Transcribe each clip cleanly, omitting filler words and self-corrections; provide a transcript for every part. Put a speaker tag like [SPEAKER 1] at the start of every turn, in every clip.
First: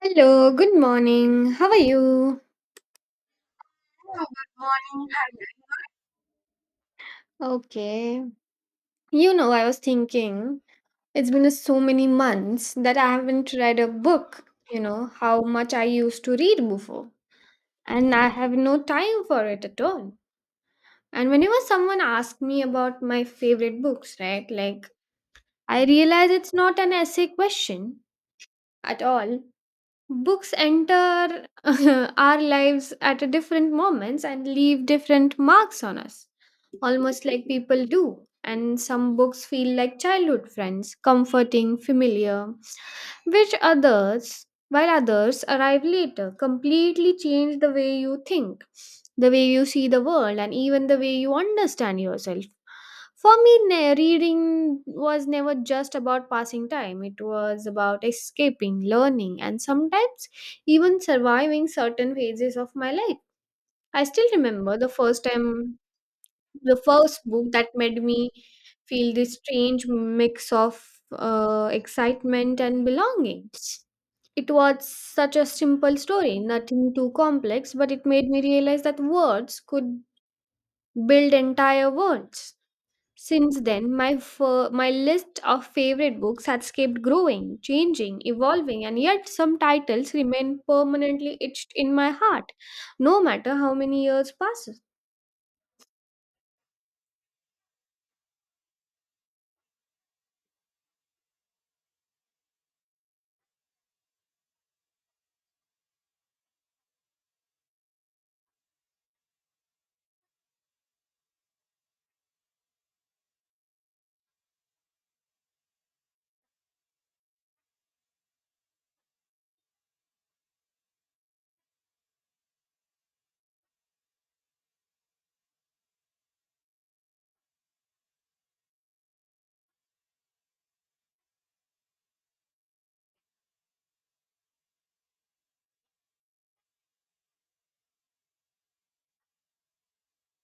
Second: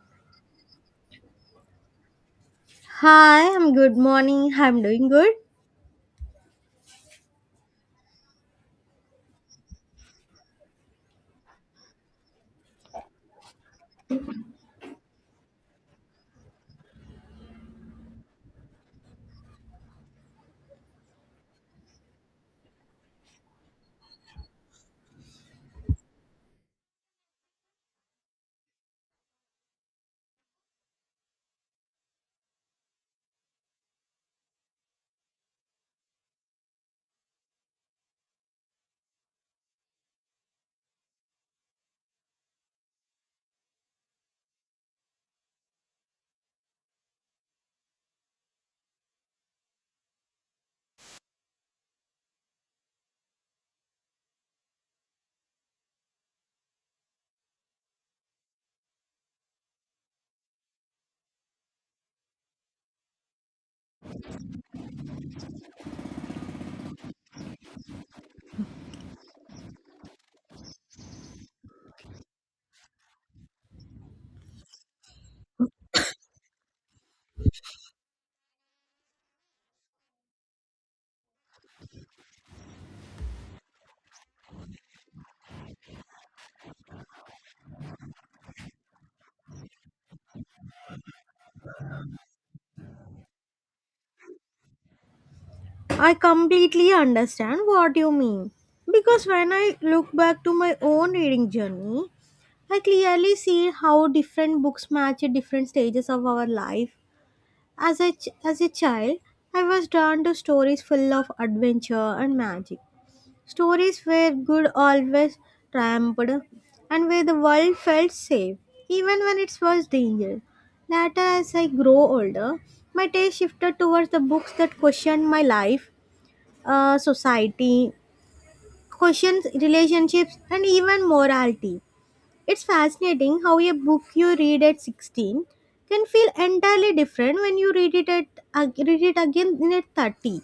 [SPEAKER 1] Hello, good morning. How are you?
[SPEAKER 2] Hi, I'm good
[SPEAKER 1] Hello,
[SPEAKER 2] morning.
[SPEAKER 1] good
[SPEAKER 2] I'm doing
[SPEAKER 1] morning.
[SPEAKER 2] good.
[SPEAKER 1] How are you? Okay. You know, I was thinking it's been so many months that I haven't read a book, how much I used to read before. And I have no time for it at all. And whenever someone asks me about my favorite books, right, like I realize it's not an essay question at all. Books enter our lives at a different moments and leave different marks on us almost like people do. And some books feel like childhood friends, comforting, familiar, which others, while others arrive later, completely change the way you think, the way you see the world, and even the way you understand yourself. For me, reading was never just about passing time. It was about escaping, learning, and sometimes even surviving certain phases of my life. I still remember the first book that made me feel this strange mix of excitement and belonging. It was such a simple story, nothing too complex, but it made me realize that words could build entire worlds. Since then, my list of favorite books has kept growing, changing, evolving, and yet some titles remain permanently etched in my heart, no matter how many years pass.
[SPEAKER 2] I completely understand what you mean. Because when I look back to my own reading journey, I clearly see how different books match at different stages of our life. As a child, I was drawn to stories full of adventure and magic. Stories where good always triumphed and where the world felt safe, even when it was dangerous. Later, as I grow older, my taste shifted towards the books that questioned my life, society, questions relationships, and even morality. It's fascinating how a book you read at 16 can feel entirely different when you read read it again in at 30.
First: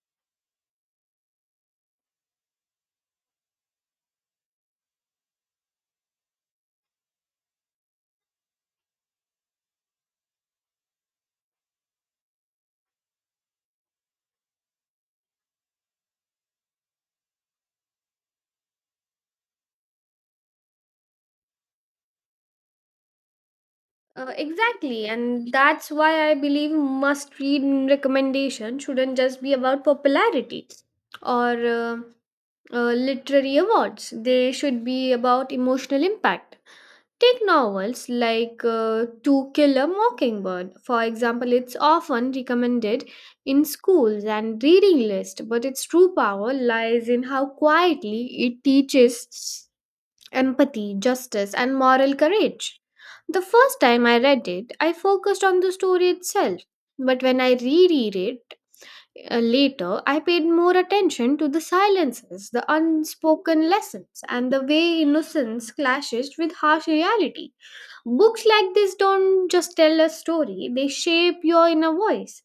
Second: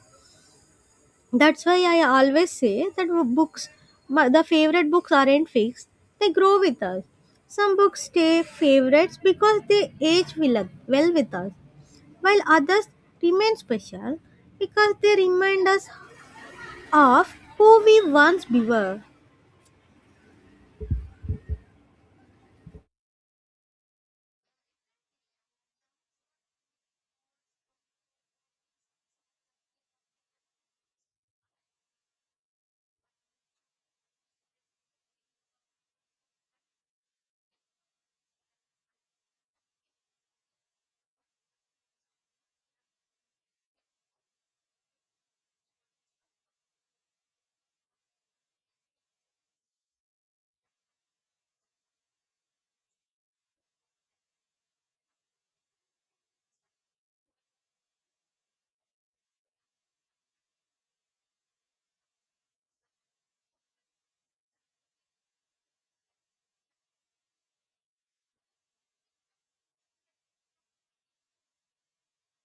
[SPEAKER 2] That's why I always say that books, the favorite books aren't fixed, they grow with us. Some books stay favorites because they well with us, while others remain special because they remind us of who we once were.
[SPEAKER 1] Exactly, and that's why I believe must read recommendation shouldn't just be about popularity or literary awards. They should be about emotional impact. Take novels like To Kill a Mockingbird, for example. It's often recommended in schools and reading list, but its true power lies in how quietly it teaches empathy, justice, and moral courage. The first time I read it, I focused on the story itself. But when I reread it later, I paid more attention to the silences, the unspoken lessons, and the way innocence clashes with harsh reality. Books like this don't just tell a story, they shape your inner voice.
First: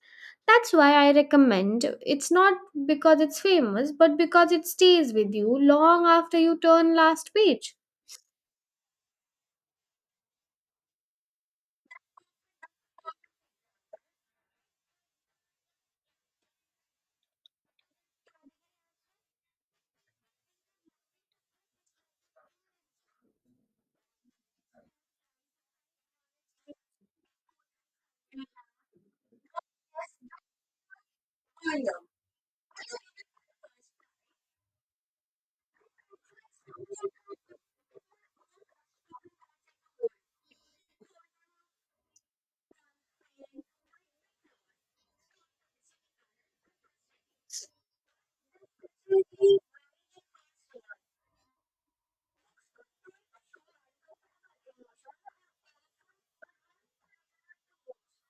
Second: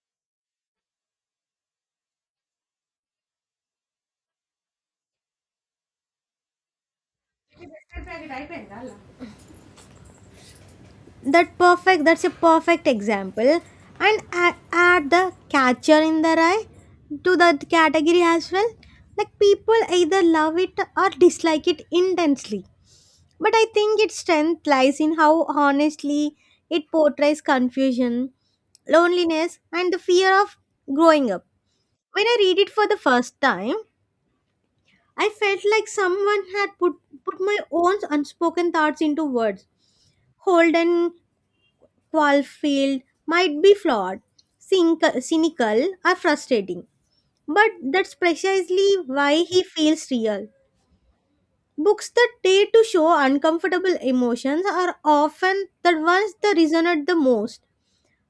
[SPEAKER 1] That's why I recommend it's not because it's famous, but because it stays with you long after you turn last page.
[SPEAKER 2] That's a perfect example. And add the Catcher in the Rye to that category as well. Like people either love it or dislike it intensely. But I think its strength lies in how honestly it portrays confusion, loneliness, and the
[SPEAKER 1] I
[SPEAKER 2] fear of growing up.
[SPEAKER 1] know.
[SPEAKER 2] When I read it for the first time, I felt like someone had put my own unspoken thoughts into words. Holden Caulfield might be flawed, cynical or frustrating, but that's precisely why he feels real. Books that try to show uncomfortable emotions are often the ones that resonate the most.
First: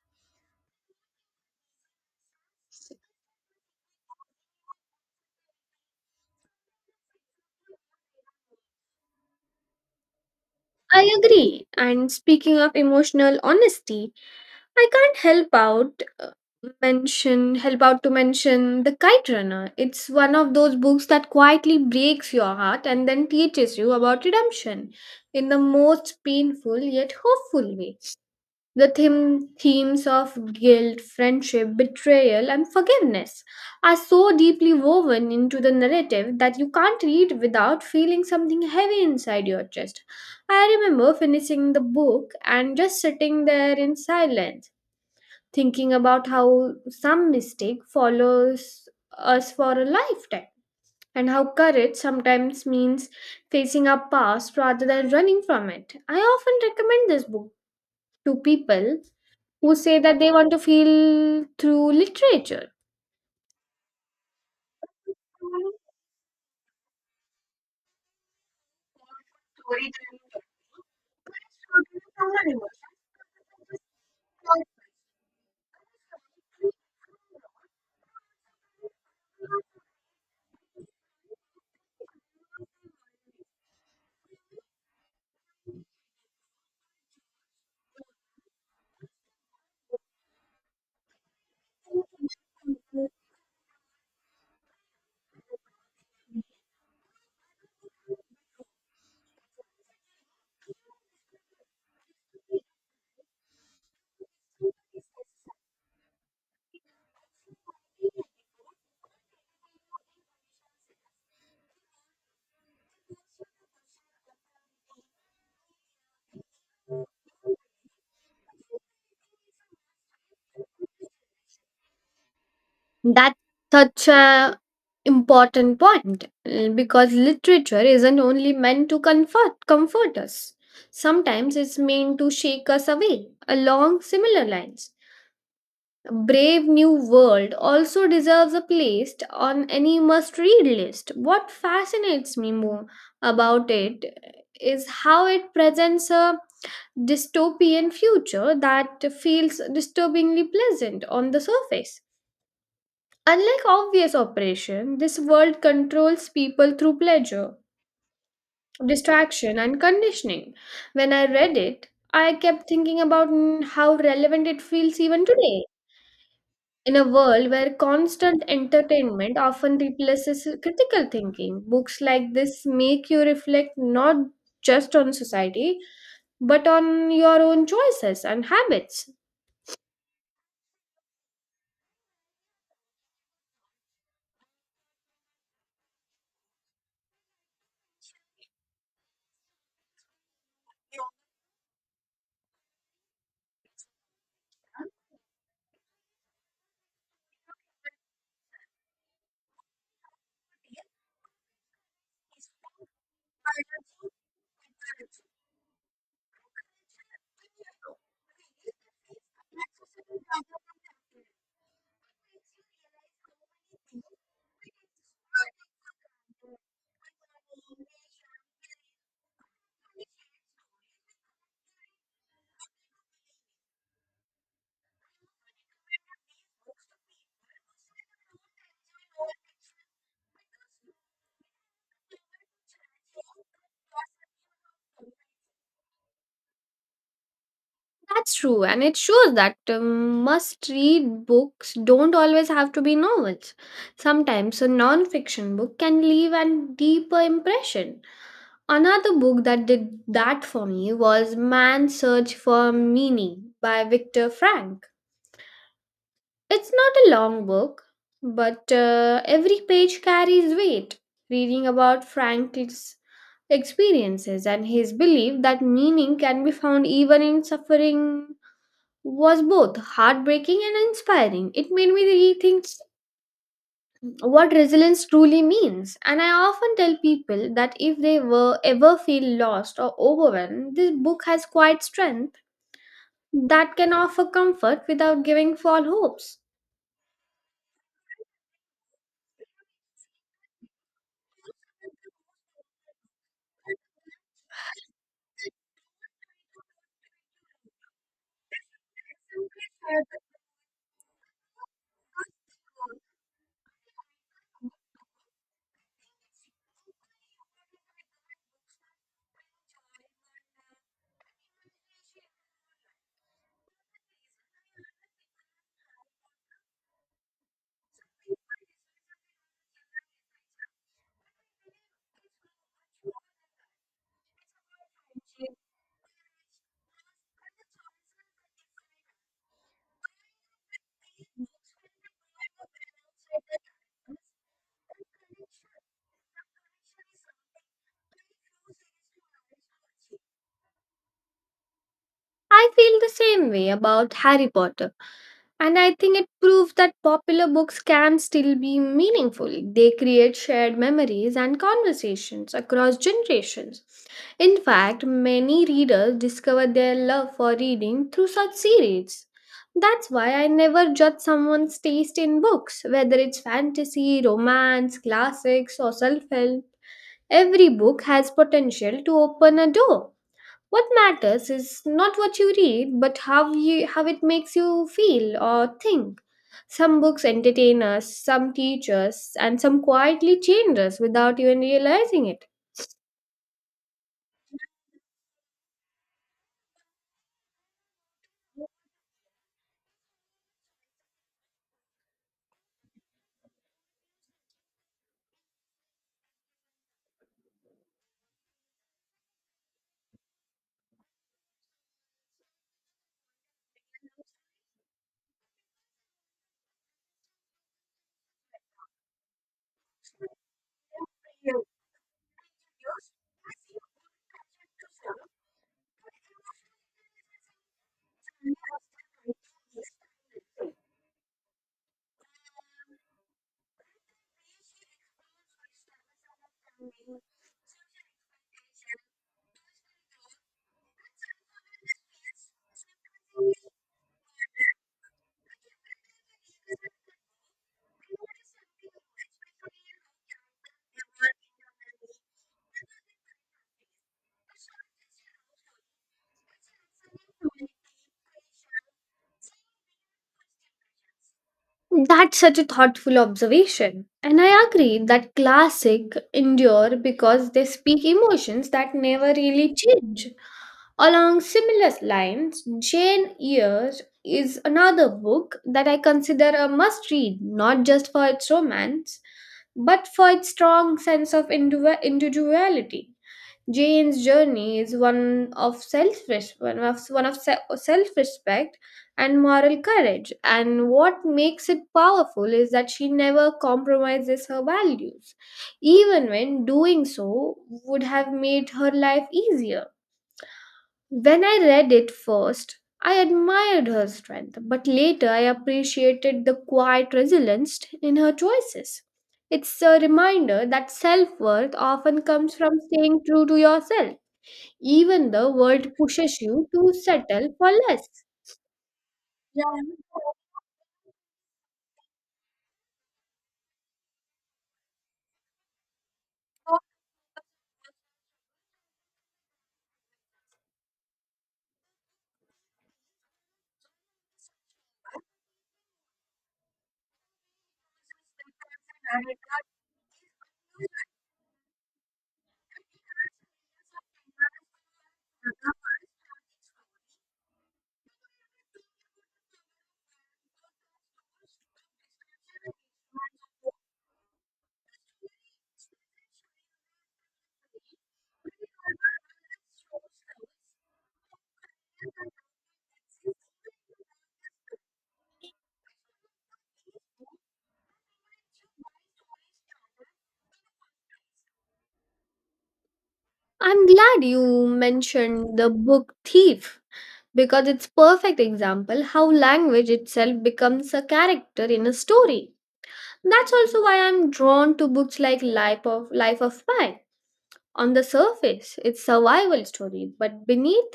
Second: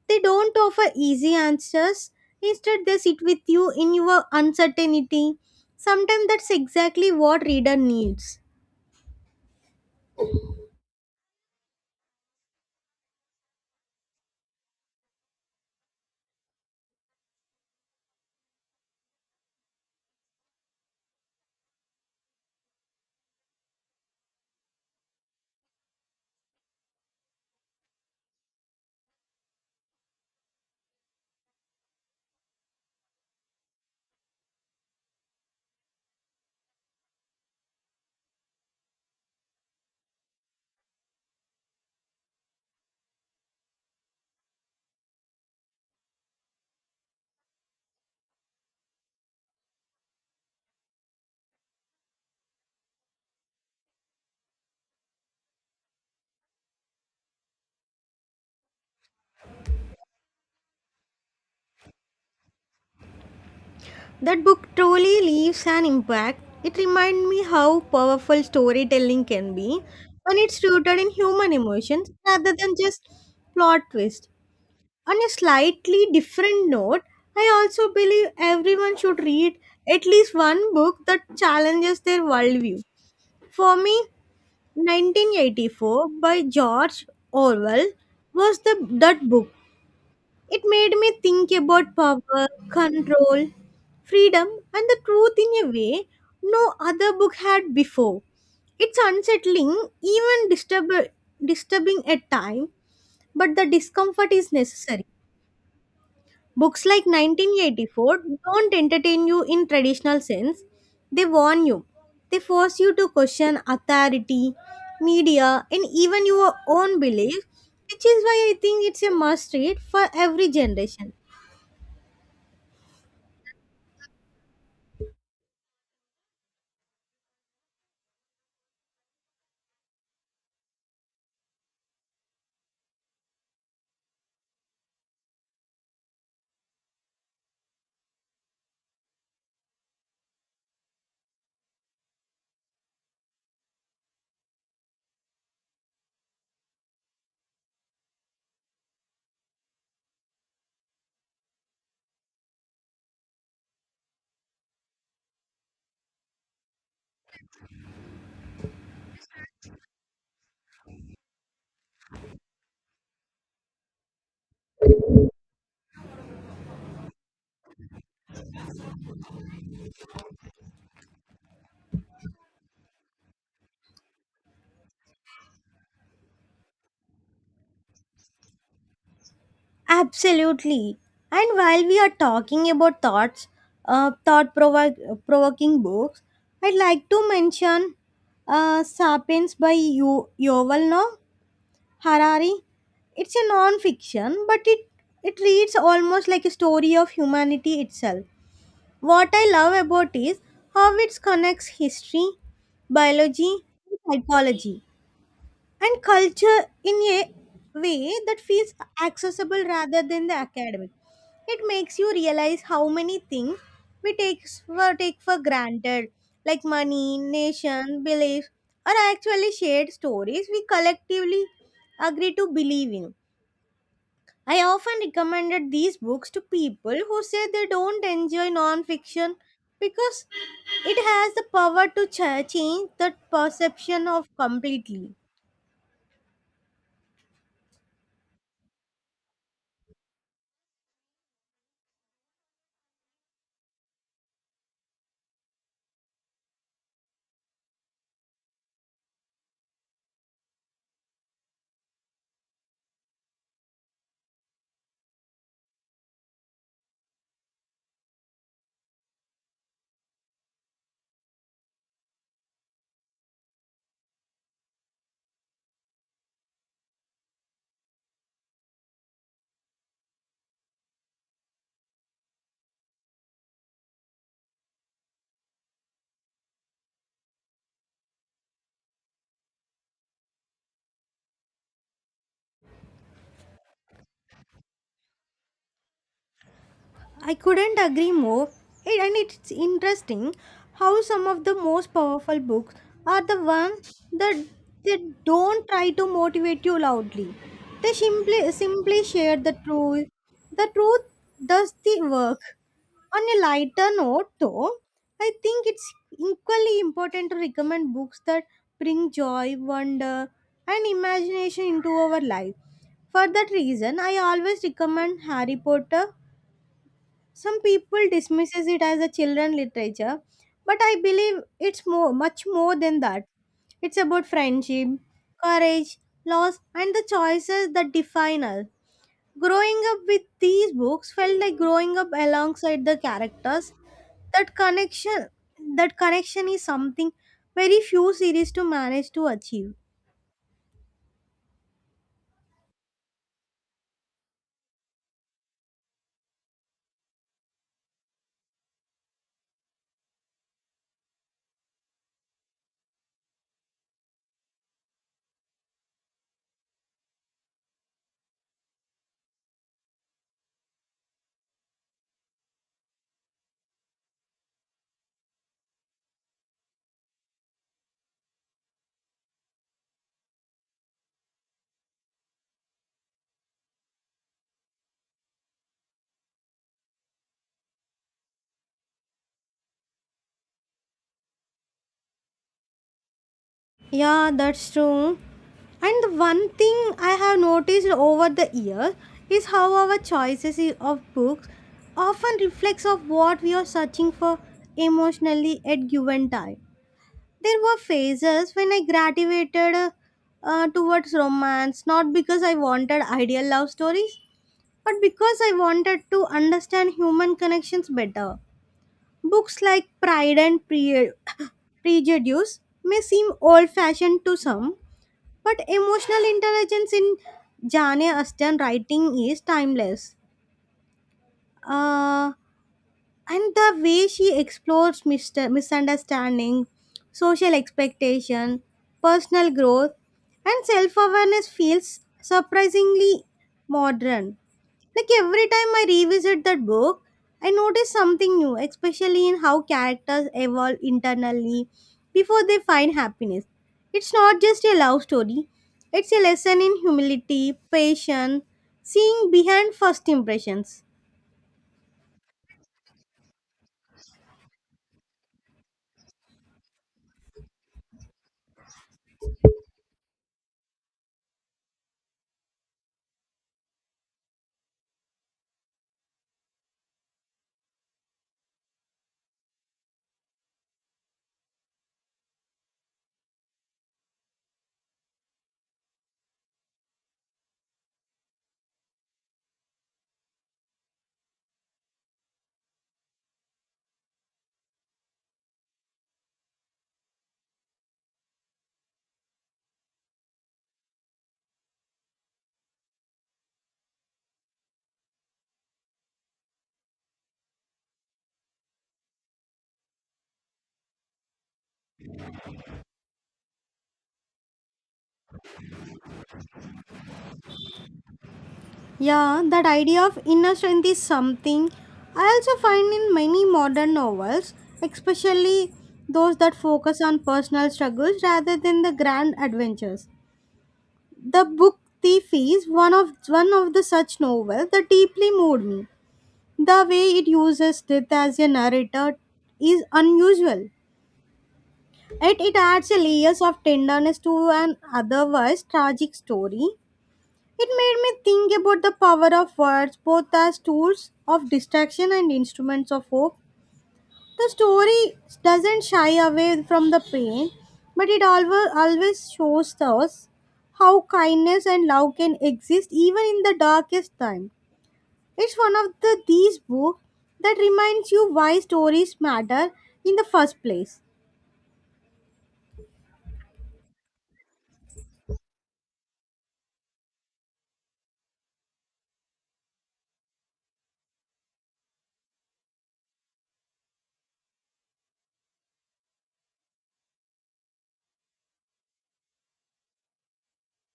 [SPEAKER 2] They don't offer easy answers. Instead, they sit with you in your uncertainty. Sometimes that's exactly what reader needs.
[SPEAKER 1] I agree. And speaking of emotional honesty, I can't help out mention help out to mention The Kite Runner. It's one of those books that quietly breaks your heart and then teaches you about redemption in the most painful yet hopeful way themes of guilt, friendship, betrayal, and forgiveness are so deeply woven into the narrative that you can't read without feeling something heavy inside your chest. I remember finishing the book and just sitting there in silence, thinking about how some mistake follows us for a lifetime and how courage sometimes means facing our past rather than running from it. I often recommend this book to people who say that they want to feel through literature.
[SPEAKER 2] That book truly leaves an impact. It reminds me how powerful storytelling can be when it's rooted in human emotions rather than just plot twists. On a slightly different note, I also believe everyone should read at least one book that challenges their worldview. For me, 1984 by George Orwell was the that book. It made me think about power, control, freedom, and the truth in a way no other book had before. It's unsettling, even disturbing at times, but the discomfort is necessary. Books like 1984 don't entertain you in traditional sense. They warn you. They force you to question authority, media, and even your own belief, which is why I think it's a must read for every generation.
[SPEAKER 1] That's such a important point because literature isn't only meant to comfort us. Sometimes it's meant to shake us away along similar lines. Brave New World also deserves a place on any must read list. What fascinates me more about it is how it presents a dystopian future that feels disturbingly pleasant on the surface. Unlike obvious operation, this world controls people through pleasure, distraction, and conditioning. When I read it, I kept thinking about how relevant it feels even today. In a world where constant entertainment often replaces critical thinking, books like this make you reflect not just on society, but on your own choices and habits.
[SPEAKER 2] Absolutely. And while we are talking about thoughts, provoking books, I'd like to mention Sapiens by Yoval Noah Harari. It's a non-fiction, but it reads almost like a story of humanity itself. What I love about is how it connects history, biology, and psychology and culture in a way that feels accessible rather than the academic. It makes you realize how many things we take for granted, like money, nation, beliefs, are actually shared stories we collectively agree to believe in. I often recommended these books to people who say they don't enjoy non-fiction because it has the power to change that perception of completely.
[SPEAKER 1] That's true, and it shows that must read books don't always have to be novels. Sometimes a non fiction book can leave a deeper impression. Another book that did that for me was Man's Search for Meaning by Viktor Frank. It's not a long book, but every page carries weight. Reading about Frank's experiences and his belief that meaning can be found even in suffering was both heartbreaking and inspiring. It made me rethink what resilience truly means. And I often tell people that if they were ever feel lost or overwhelmed, this book has quite strength that can offer comfort without giving false hopes.
[SPEAKER 2] I couldn't agree more. And it's interesting how some of the most powerful books are the ones that they don't try to motivate you loudly. They simply share the truth. The truth does the work. On a lighter note, though, I think it's equally important to recommend books that bring joy, wonder, and imagination into our life. For that reason, I always recommend Harry Potter. Some people dismisses it as a children literature, but I believe it's more much more than that. It's about friendship, courage, loss, and the choices that define us. Growing up with these books felt like growing up alongside the characters. That connection that connection is something very few series to manage to achieve.
[SPEAKER 1] I feel the same way about Harry Potter. And I think it proves that popular books can still be meaningful. They create shared memories and conversations across generations. In fact, many readers discover their love for reading through such series. That's why I never judge someone's taste in books, whether it's fantasy, romance, classics, or self help. Every book has potential to open a door. What matters is not what you read, but how it makes you feel or think. Some books entertain us, some teach us, and some quietly change us without even realizing it.
[SPEAKER 2] Yeah, that's true. And the one thing I have noticed over the years is how our choices of books often reflects of what we are searching for emotionally at given time. There were phases when I gravitated towards romance, not because I wanted ideal love stories, but because I wanted to understand human connections better. Books like Prejudice may seem old-fashioned to some, but emotional intelligence in Jane Austen writing is timeless. Uh, and the way she explores misunderstanding, social expectation, personal growth, and self awareness feels surprisingly modern. Like every time I revisit that book, I notice something new, especially in how characters evolve internally before they find happiness. It's not just a love story, it's a lesson in humility, patience, seeing behind first impressions.
[SPEAKER 1] That's such a thoughtful observation. And I agree that classic endure because they speak emotions that never really change. Along similar lines, Jane Eyre is another book that I consider a must read, not just for its romance, but for its strong sense of individuality. Jane's journey is one of self respect and moral courage. And what makes it powerful is that she never compromises her values, even when doing so would have made her life easier. When I read it first, I admired her strength, but later I appreciated the quiet resilience in her choices. It's a reminder that self worth often comes from staying true to yourself even the world pushes you to settle for less.
[SPEAKER 2] Yeah, that idea of inner strength is something I also find in many modern novels, especially those that focus on personal struggles rather than the grand adventures. The Book Thief is one of the such novels that deeply moved me. The way it uses death as a narrator is unusual. It adds a layers of tenderness to an otherwise tragic story. It made me think about the power of words both as tools of distraction and instruments of hope. The story doesn't shy away from the pain, but it always shows us how kindness and love can exist even in the darkest time. It's one of these books that reminds you why stories matter in the first place.
[SPEAKER 1] I'm glad you mentioned the book Thief because it's perfect example how language itself becomes a character in a story. That's also why I'm drawn to books like Life of Pi. On the surface, it's survival story, but beneath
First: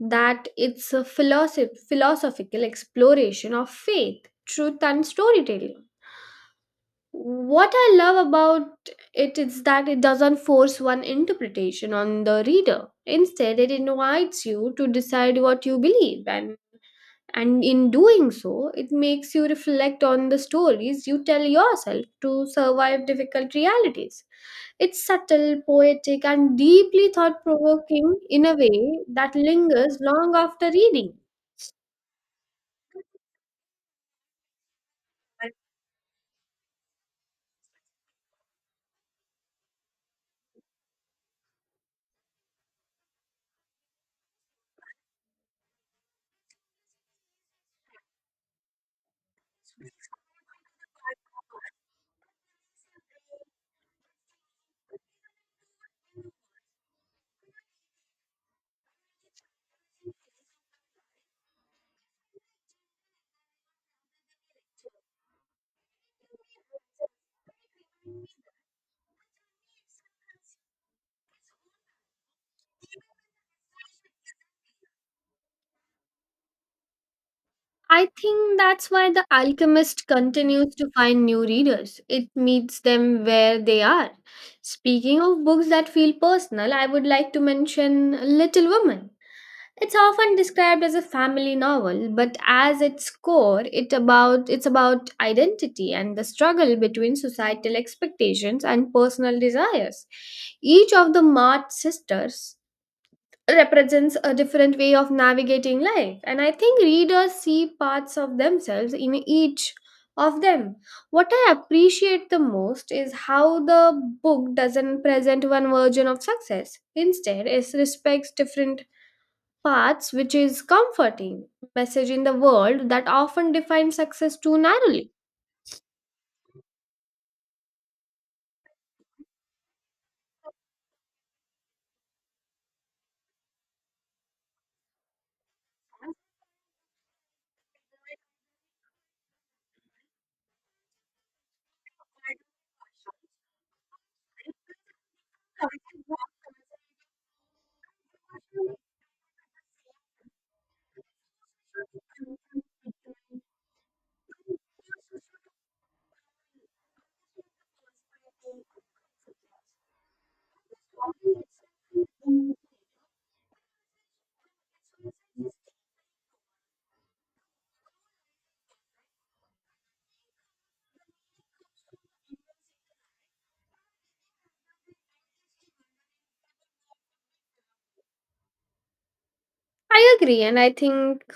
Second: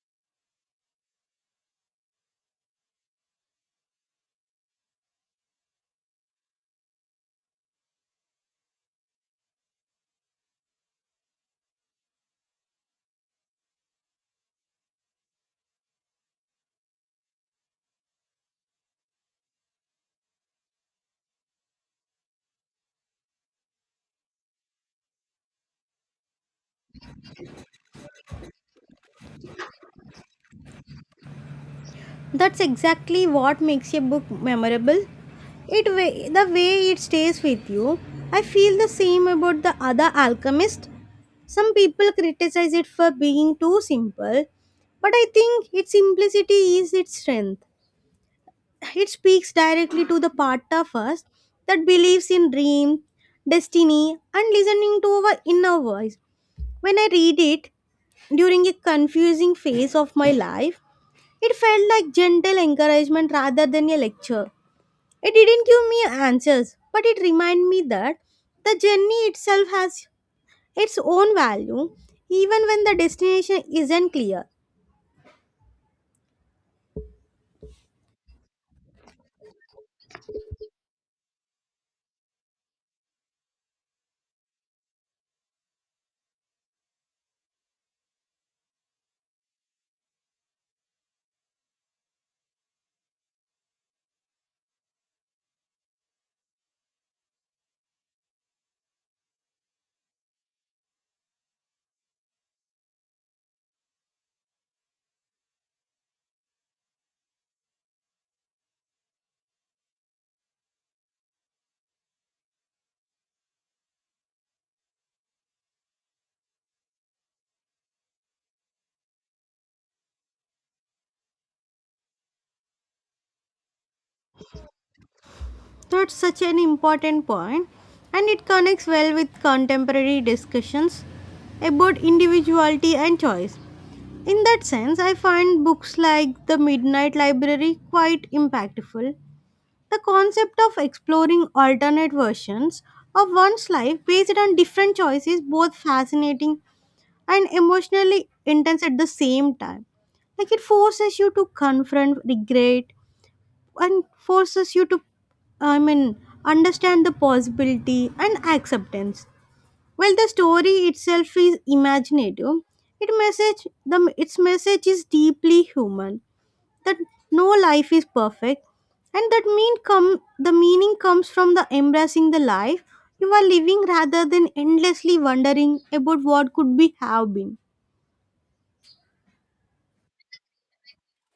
[SPEAKER 1] that it's a philosophical exploration of faith, truth and storytelling. What I love about it is that it doesn't force one interpretation on the reader. Instead, it invites you to decide what you believe, and in doing so, it makes you reflect on the stories you tell yourself to survive difficult realities. It's subtle, poetic, and deeply thought provoking in a way that lingers long after reading.
[SPEAKER 2] That's exactly what makes a book memorable. The way it stays with you. I feel the same about the other alchemist. Some people criticize it for being too simple, but I think its simplicity is its strength. It speaks directly to the part of us that believes in dream, destiny, and listening to our inner voice. When I read it during a confusing phase of my life, it felt like gentle encouragement rather than a lecture. It didn't give me answers, but it reminded me that the journey itself has its own value, even when the destination isn't clear.
[SPEAKER 1] I think that's why The Alchemist continues to find new readers. It meets them where they are. Speaking of books that feel personal, I would like to mention Little Women. It's often described as a family novel, but as its core, it's about identity and the struggle between societal expectations and personal desires. Each of the Mart sisters represents a different way of navigating life and I think readers see parts of themselves in each of them. What I appreciate the most is how the book doesn't present one version of success. Instead, it respects different paths, which is comforting message in the world that often defines success too narrowly.
[SPEAKER 2] That's such an important point, and it connects well with contemporary discussions about individuality and choice. In that sense, I find books like The Midnight Library quite impactful. The concept of exploring alternate versions of one's life based on different choices both fascinating and emotionally intense at the same time. Like it forces you to confront regret and forces you to I mean understand the possibility and acceptance. While the story itself is imaginative, it message the its message is deeply human, that no life is perfect and that meaning comes from the embracing the life you are living rather than endlessly wondering about what could be have been.
[SPEAKER 1] I agree, and I think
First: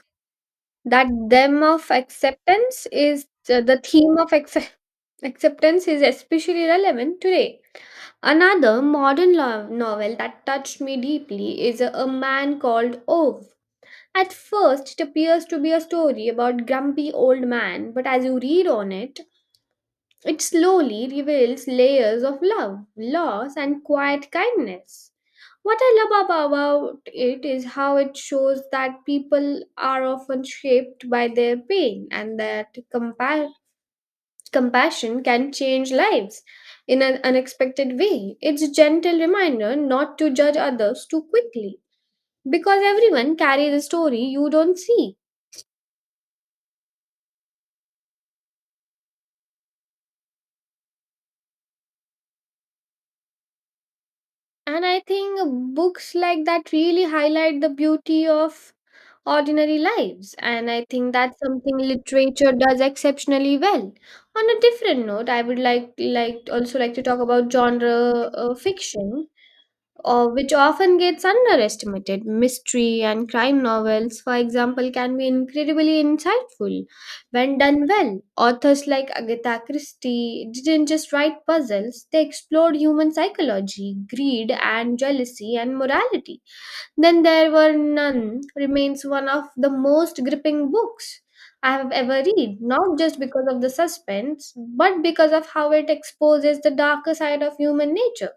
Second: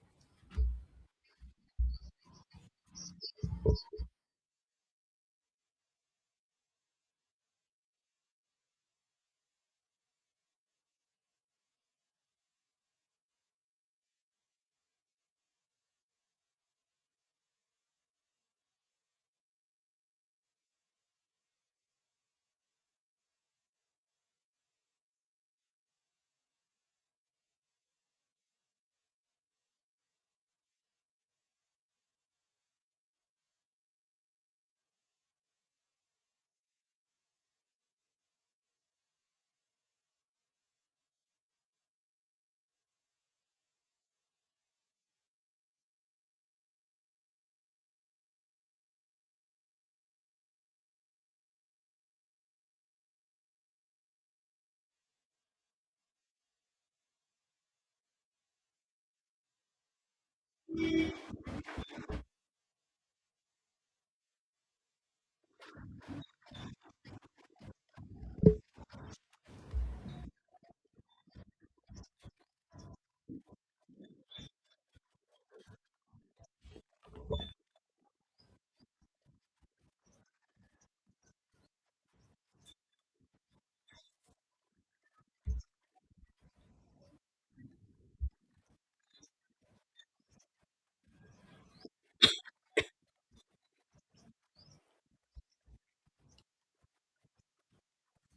[SPEAKER 1] that the theme of accept- acceptance is especially relevant today. Another novel that touched me deeply is A Man Called Ove. At first, it appears to be a story about grumpy old man, but as you read on it, it slowly reveals layers of love, loss, and quiet kindness. What I love about it is how it shows that people are often shaped by their pain and that compassion can change lives in an unexpected way. It's a gentle reminder not to judge others too quickly because everyone carries a story you don't see. And I think books like that really highlight the beauty of ordinary lives. And I think that's something literature does exceptionally well. On a different note, I would also like to talk about genre fiction which often gets underestimated. Mystery and crime novels, for example, can be incredibly insightful when done well. Authors like Agatha Christie didn't just write puzzles, they explored human psychology, greed, and jealousy and morality. Then There Were None remains one of the most gripping books I have ever read, not just because of the suspense, but because of how it exposes the darker side of human nature.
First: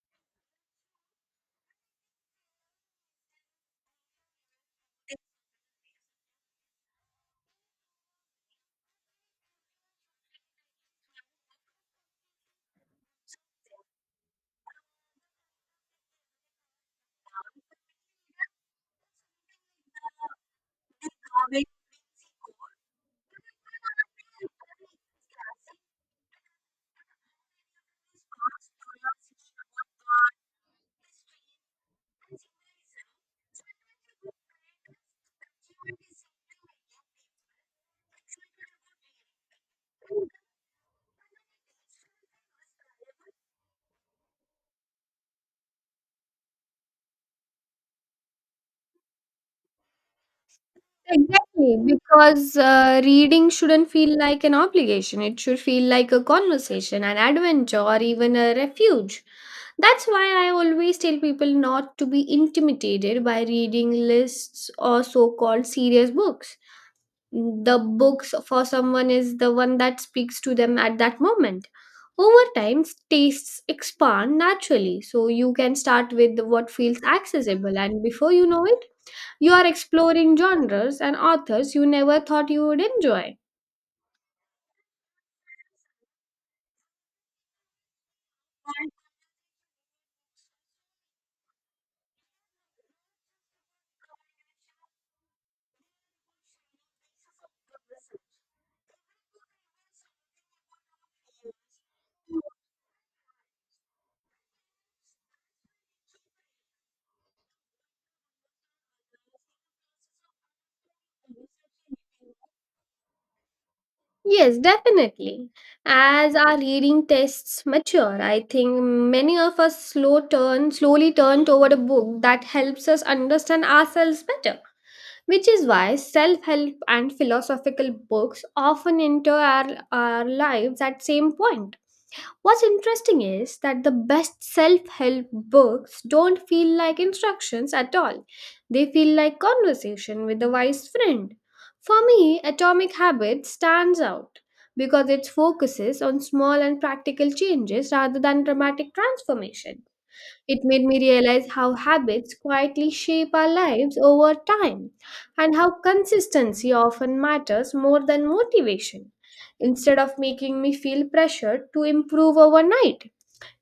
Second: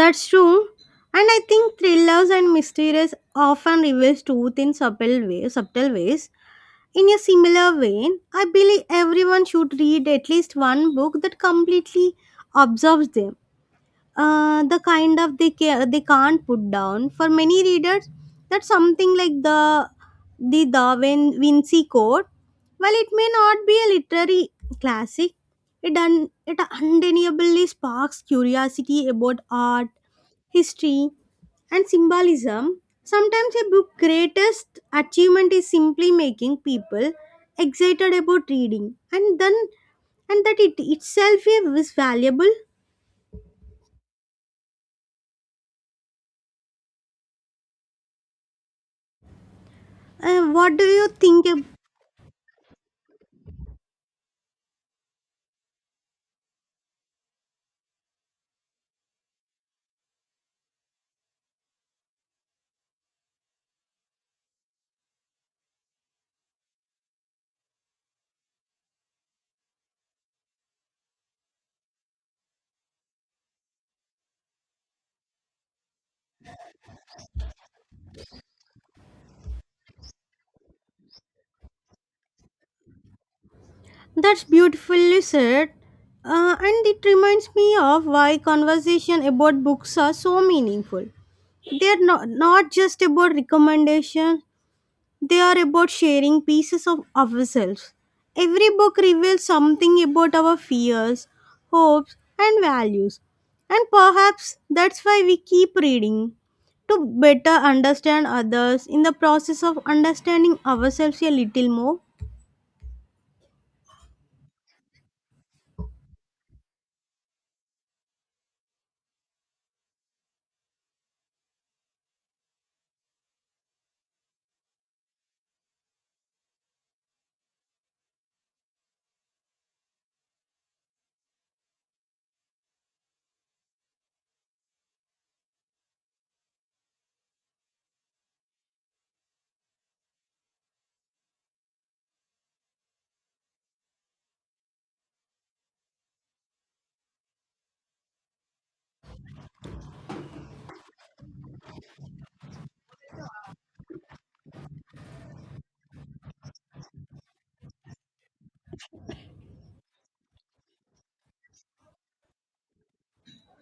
[SPEAKER 2] That's true, and I think thrillers and mysteries often reveals truth in subtle ways. In a similar vein, I believe everyone should read at least one book that completely absorbs them, the kind of they can't put down. For many readers, that's something like the Da Vinci Code. While it may not be a literary classic, it undeniably sparks curiosity about art, history, and symbolism. Sometimes a book's greatest achievement is simply making people excited about reading, and that it itself is valuable. What do you think about?
[SPEAKER 1] Exactly, because reading shouldn't feel like an obligation. It should feel like a conversation, an adventure, or even a refuge. That's why I always tell people not to be intimidated by reading lists or so called serious books. The books for someone is the one that speaks to them at that moment. Over time, tastes expand naturally, so you can start with what feels accessible, and before you know it, you are exploring genres and authors you never thought you would enjoy.
[SPEAKER 2] That's beautifully said. And it reminds me of why conversation about books are so meaningful. They're not, not just about recommendation, they are about sharing pieces of ourselves. Every book reveals something about our fears, hopes, and values. And perhaps that's why we keep reading, to better understand others in the process of understanding ourselves a little more.
[SPEAKER 1] Yes, definitely. As our reading tastes mature, I think many of us slowly turn toward a book that helps us understand ourselves better. Which is why self-help and philosophical books often enter our lives at same point. What's interesting is that the best self help books don't feel like instructions at all. They feel like conversation with a wise friend. For me, Atomic Habits stands out because it focuses on small and practical changes rather than dramatic transformation. It made me realize how habits quietly shape our lives over time and how consistency often matters more than motivation. Instead of making me feel pressured to improve overnight,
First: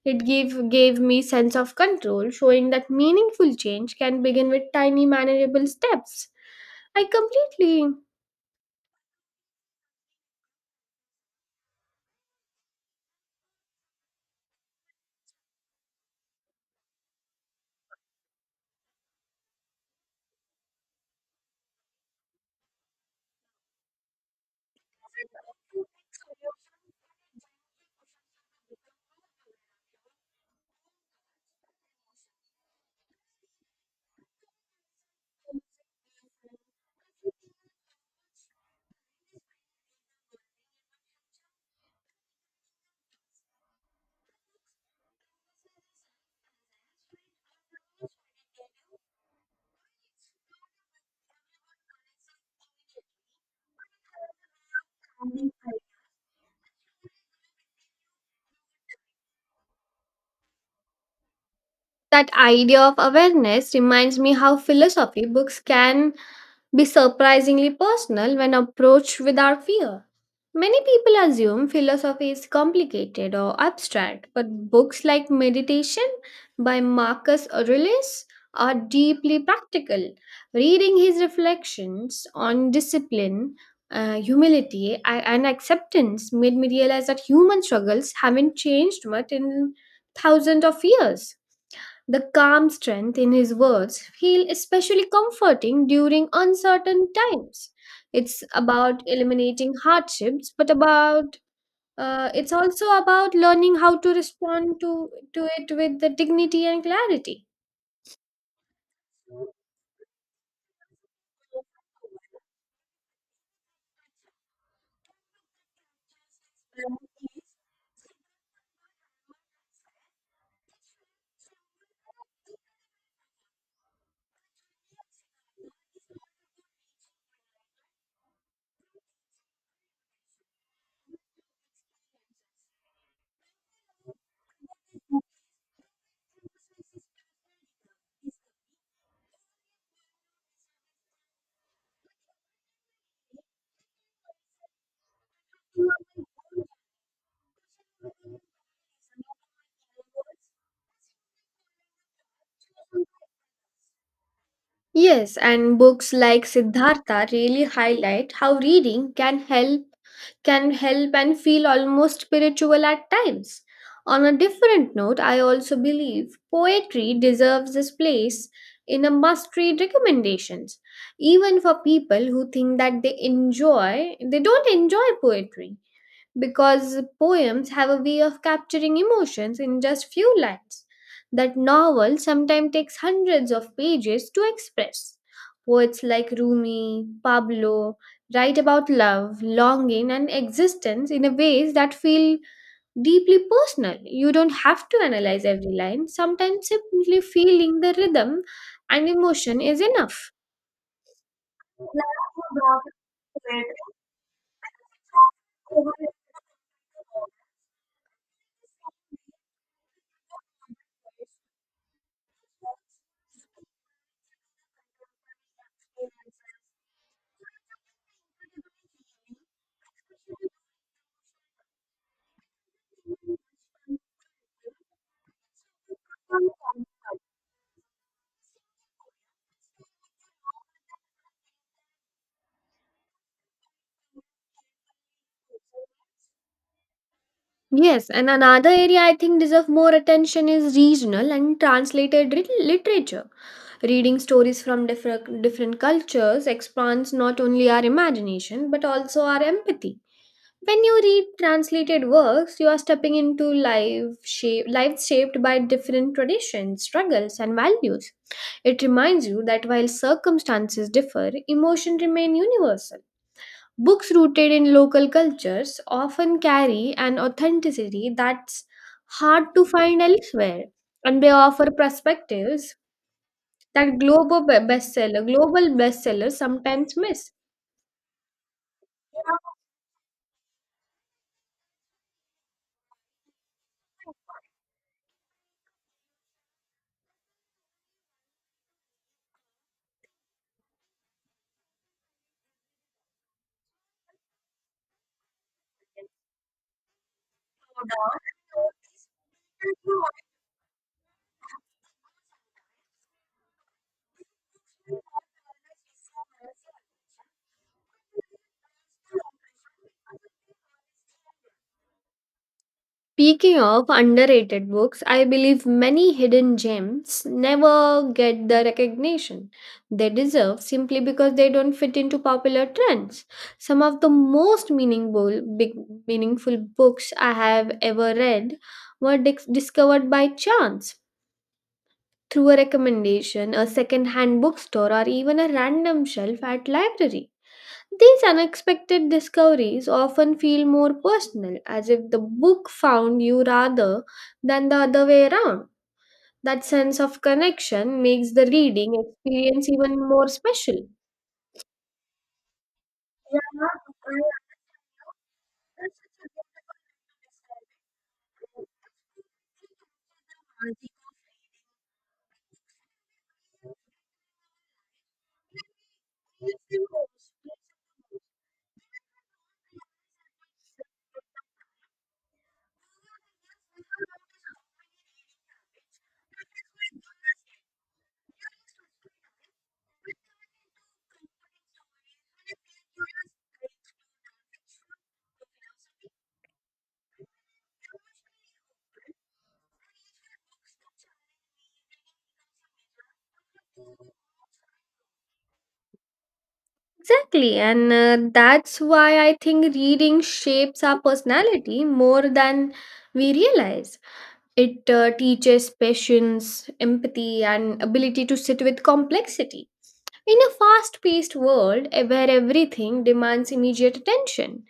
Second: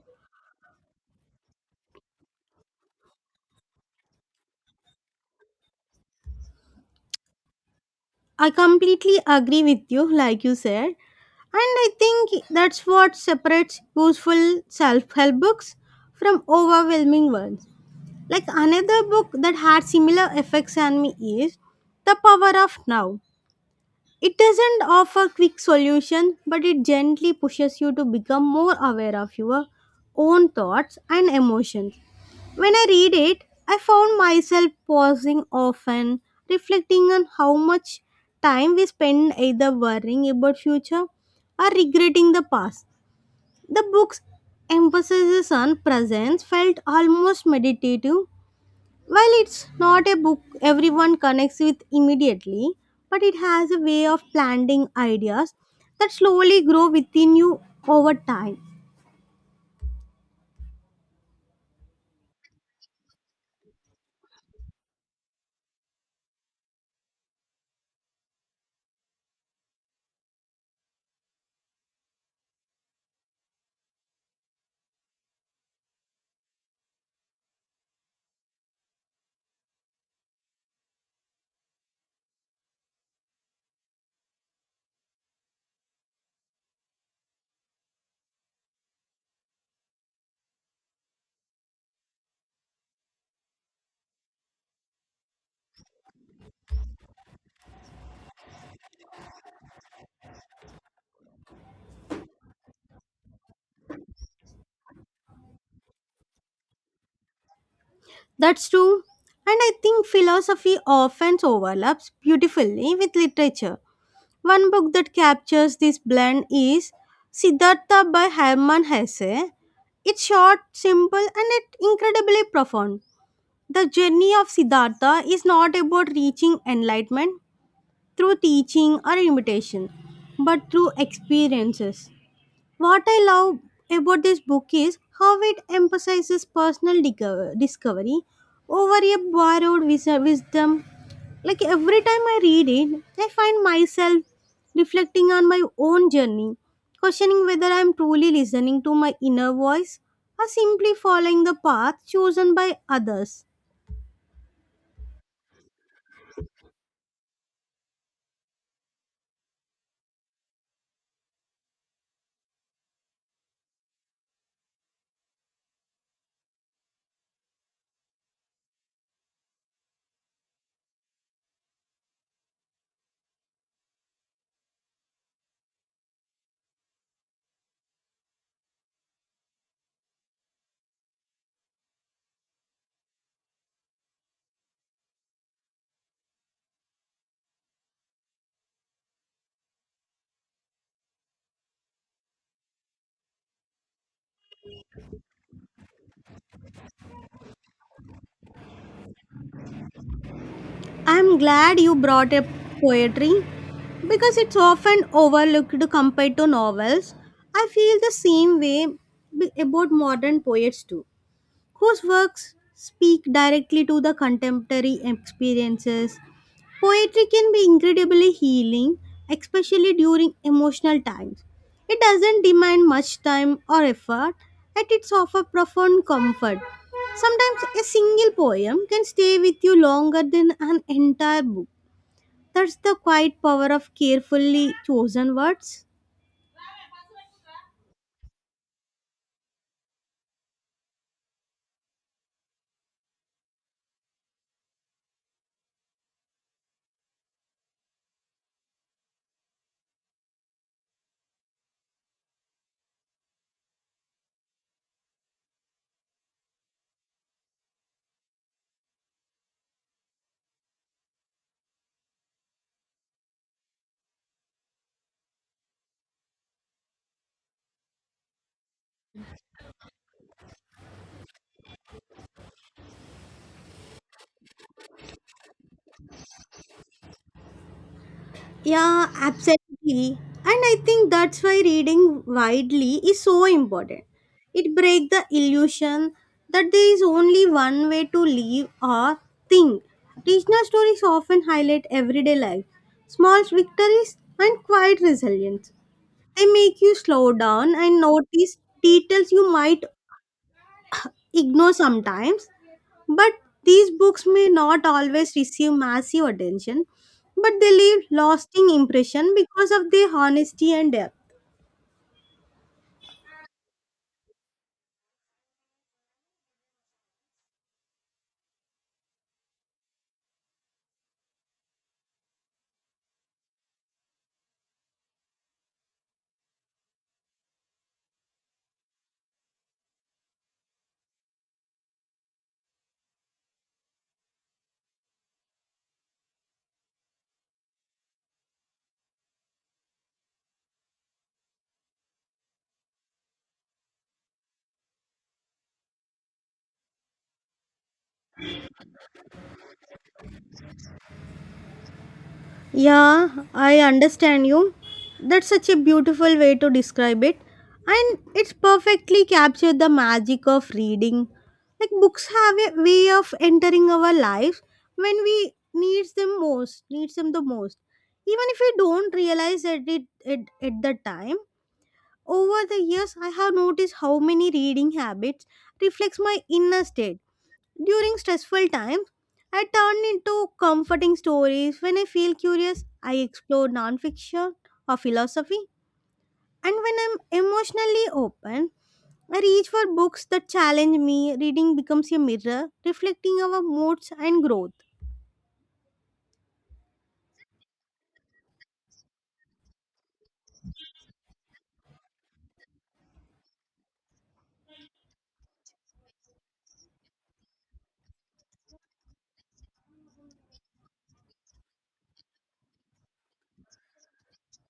[SPEAKER 1] it gave me sense of control, showing that meaningful change can begin with tiny manageable steps. I completely
[SPEAKER 2] I completely agree with you, like you said. And I think that's what separates useful self help books from overwhelming ones. Like another book that had similar effects on me is The Power of Now. It doesn't offer quick solution, but it gently pushes you to become more aware of your own thoughts and emotions. When I read it, I found myself pausing often, reflecting on how much time we spend either worrying about future or regretting the past. The book's emphasis on presence felt almost meditative. While it's not a book everyone connects with immediately, but it has a way of planting ideas that slowly grow within you over time.
[SPEAKER 1] that idea of awareness reminds me how philosophy books can be surprisingly personal when approached without fear. Many people assume philosophy is complicated or abstract, but books like Meditation by Marcus Aurelius are deeply practical. Reading his reflections on discipline, humility, and acceptance made me realize that human struggles haven't changed much in thousands of years. The calm strength in his words feel especially comforting during uncertain times. It's about eliminating hardships, but about it's also about learning how to respond to it with the dignity and clarity.
[SPEAKER 2] That's true. And I think philosophy often overlaps beautifully with literature. One book that captures this blend is Siddhartha by Hermann Hesse. It's short, simple, and yet incredibly profound. The journey of Siddhartha is not about reaching enlightenment through teaching or imitation, but through experiences. What I love about this book is how it emphasizes discovery over a wisdom. Like every time I read it, I find myself reflecting on my own journey, questioning whether I'm truly listening to my inner voice or simply following the path chosen by others.
[SPEAKER 1] Yes, and books like Siddhartha really highlight how reading can help and feel almost spiritual at times. On a different note, I also believe poetry deserves this place in a must-read recommendations, even for people who think that they don't enjoy poetry because poems have a way of capturing emotions in just few lines that novel sometimes takes hundreds of pages to express. Poets like Rumi, Pablo write about love, longing, and existence in a ways that feel deeply personal. You don't have to analyze every line. Sometimes simply feeling the rhythm and emotion is enough.
[SPEAKER 2] I'm glad you brought up poetry because it's often overlooked compared to novels. I feel the same way about modern poets too, whose works speak directly to the contemporary experiences. Poetry can be incredibly healing, especially during emotional times. It doesn't demand much time or effort, yet it's offers profound comfort. Sometimes a single poem can stay with you longer than an entire book. That's the quiet power of carefully chosen words.
[SPEAKER 1] Yes, and another area I think deserve more attention is regional and translated literature. Reading stories from different cultures expands not only our imagination but also our empathy. When you read translated works, you are stepping into lives shaped by different traditions, struggles, and values. It reminds you that while circumstances differ, emotions remain universal. Books rooted in local cultures often carry an authenticity that's hard to find elsewhere, and they offer perspectives that global bestsellers sometimes miss.
[SPEAKER 2] Yeah, absolutely. And I think that's why reading widely is so important. It breaks the illusion that there is only one way to live or think. Regional stories often highlight everyday life, small victories, and quiet resilience. They make you slow down and notice details you might ignore sometimes. But these books may not always receive massive attention, but they leave lasting impression because of their honesty and depth.
[SPEAKER 1] Speaking of underrated books, I believe many hidden gems never get the recognition they deserve simply because they don't fit into popular trends. Some of the meaningful books I have ever read were discovered by chance through a recommendation, a second-hand bookstore, or even a random shelf at library. These unexpected discoveries often feel more personal, as if the book found you rather than the other way around. That sense of connection makes the reading experience even more special.
[SPEAKER 2] Yeah, I understand you. That's such a beautiful way to describe it. And it's perfectly captured the magic of reading. Like books have a way of entering our lives when we needs them the most. Even if we don't realize it at the time. Over the years, I have noticed how many reading habits reflects my inner state. During stressful times, I turn into comforting stories. When I feel curious, I explore nonfiction or philosophy. And when I'm emotionally open, I reach for books that challenge me. Reading becomes a mirror reflecting our moods and growth.
[SPEAKER 1] Exactly, and that's why I think reading shapes our personality more than we realize. It teaches patience, empathy, and ability to sit with complexity. In a fast paced world where everything demands immediate attention,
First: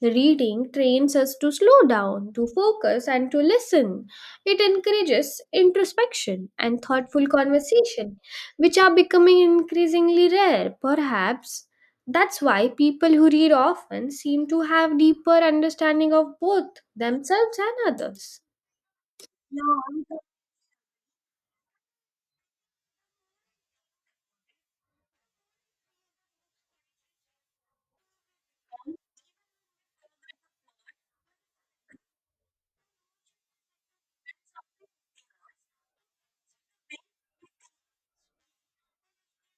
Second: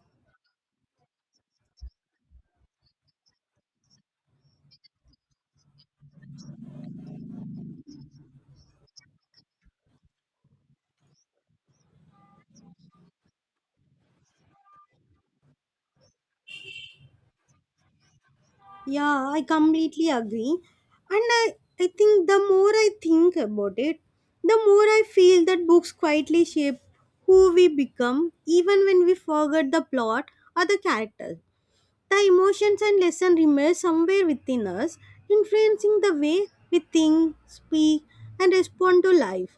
[SPEAKER 1] reading trains us to slow down, to focus, and to listen. It encourages introspection and thoughtful conversation, which are becoming increasingly rare. Perhaps that's why people who read often seem to have deeper understanding of both themselves and others.
[SPEAKER 2] Yeah, I completely agree. And I think the more I think about it, the more I feel that books quietly shape who we become, even when we forget the plot or the characters. The emotions and lesson remain somewhere within us, influencing the way we think, speak, and respond to life.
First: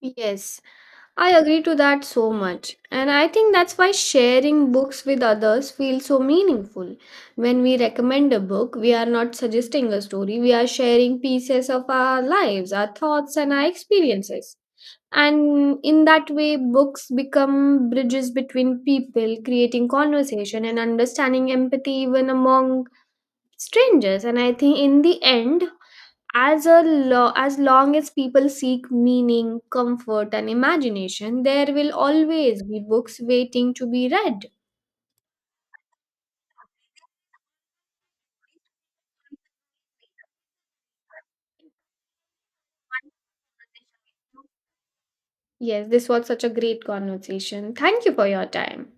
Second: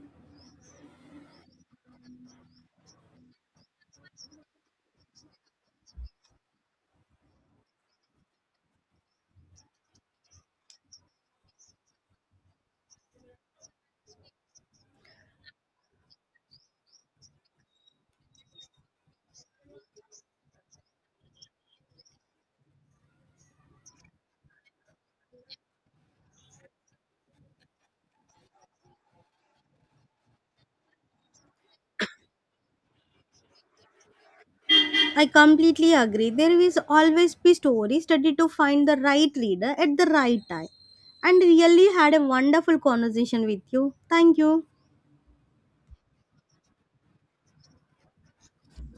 [SPEAKER 1] Yes, I agree to that so much. And I think that's why sharing books with others feels so meaningful. When we recommend a book, we are not suggesting a story, we are sharing pieces of our lives, our thoughts, and our experiences. And in that way, books become bridges between people, creating conversation and understanding empathy even among strangers. And I think in the end, as long as people seek meaning comfort and imagination there will always be books waiting to be read.
[SPEAKER 2] I completely agree. There is always be story study to find the right reader at the right time. And really had a wonderful conversation with you. Thank you.
[SPEAKER 1] Yes, this was such a great conversation. Thank you for your time.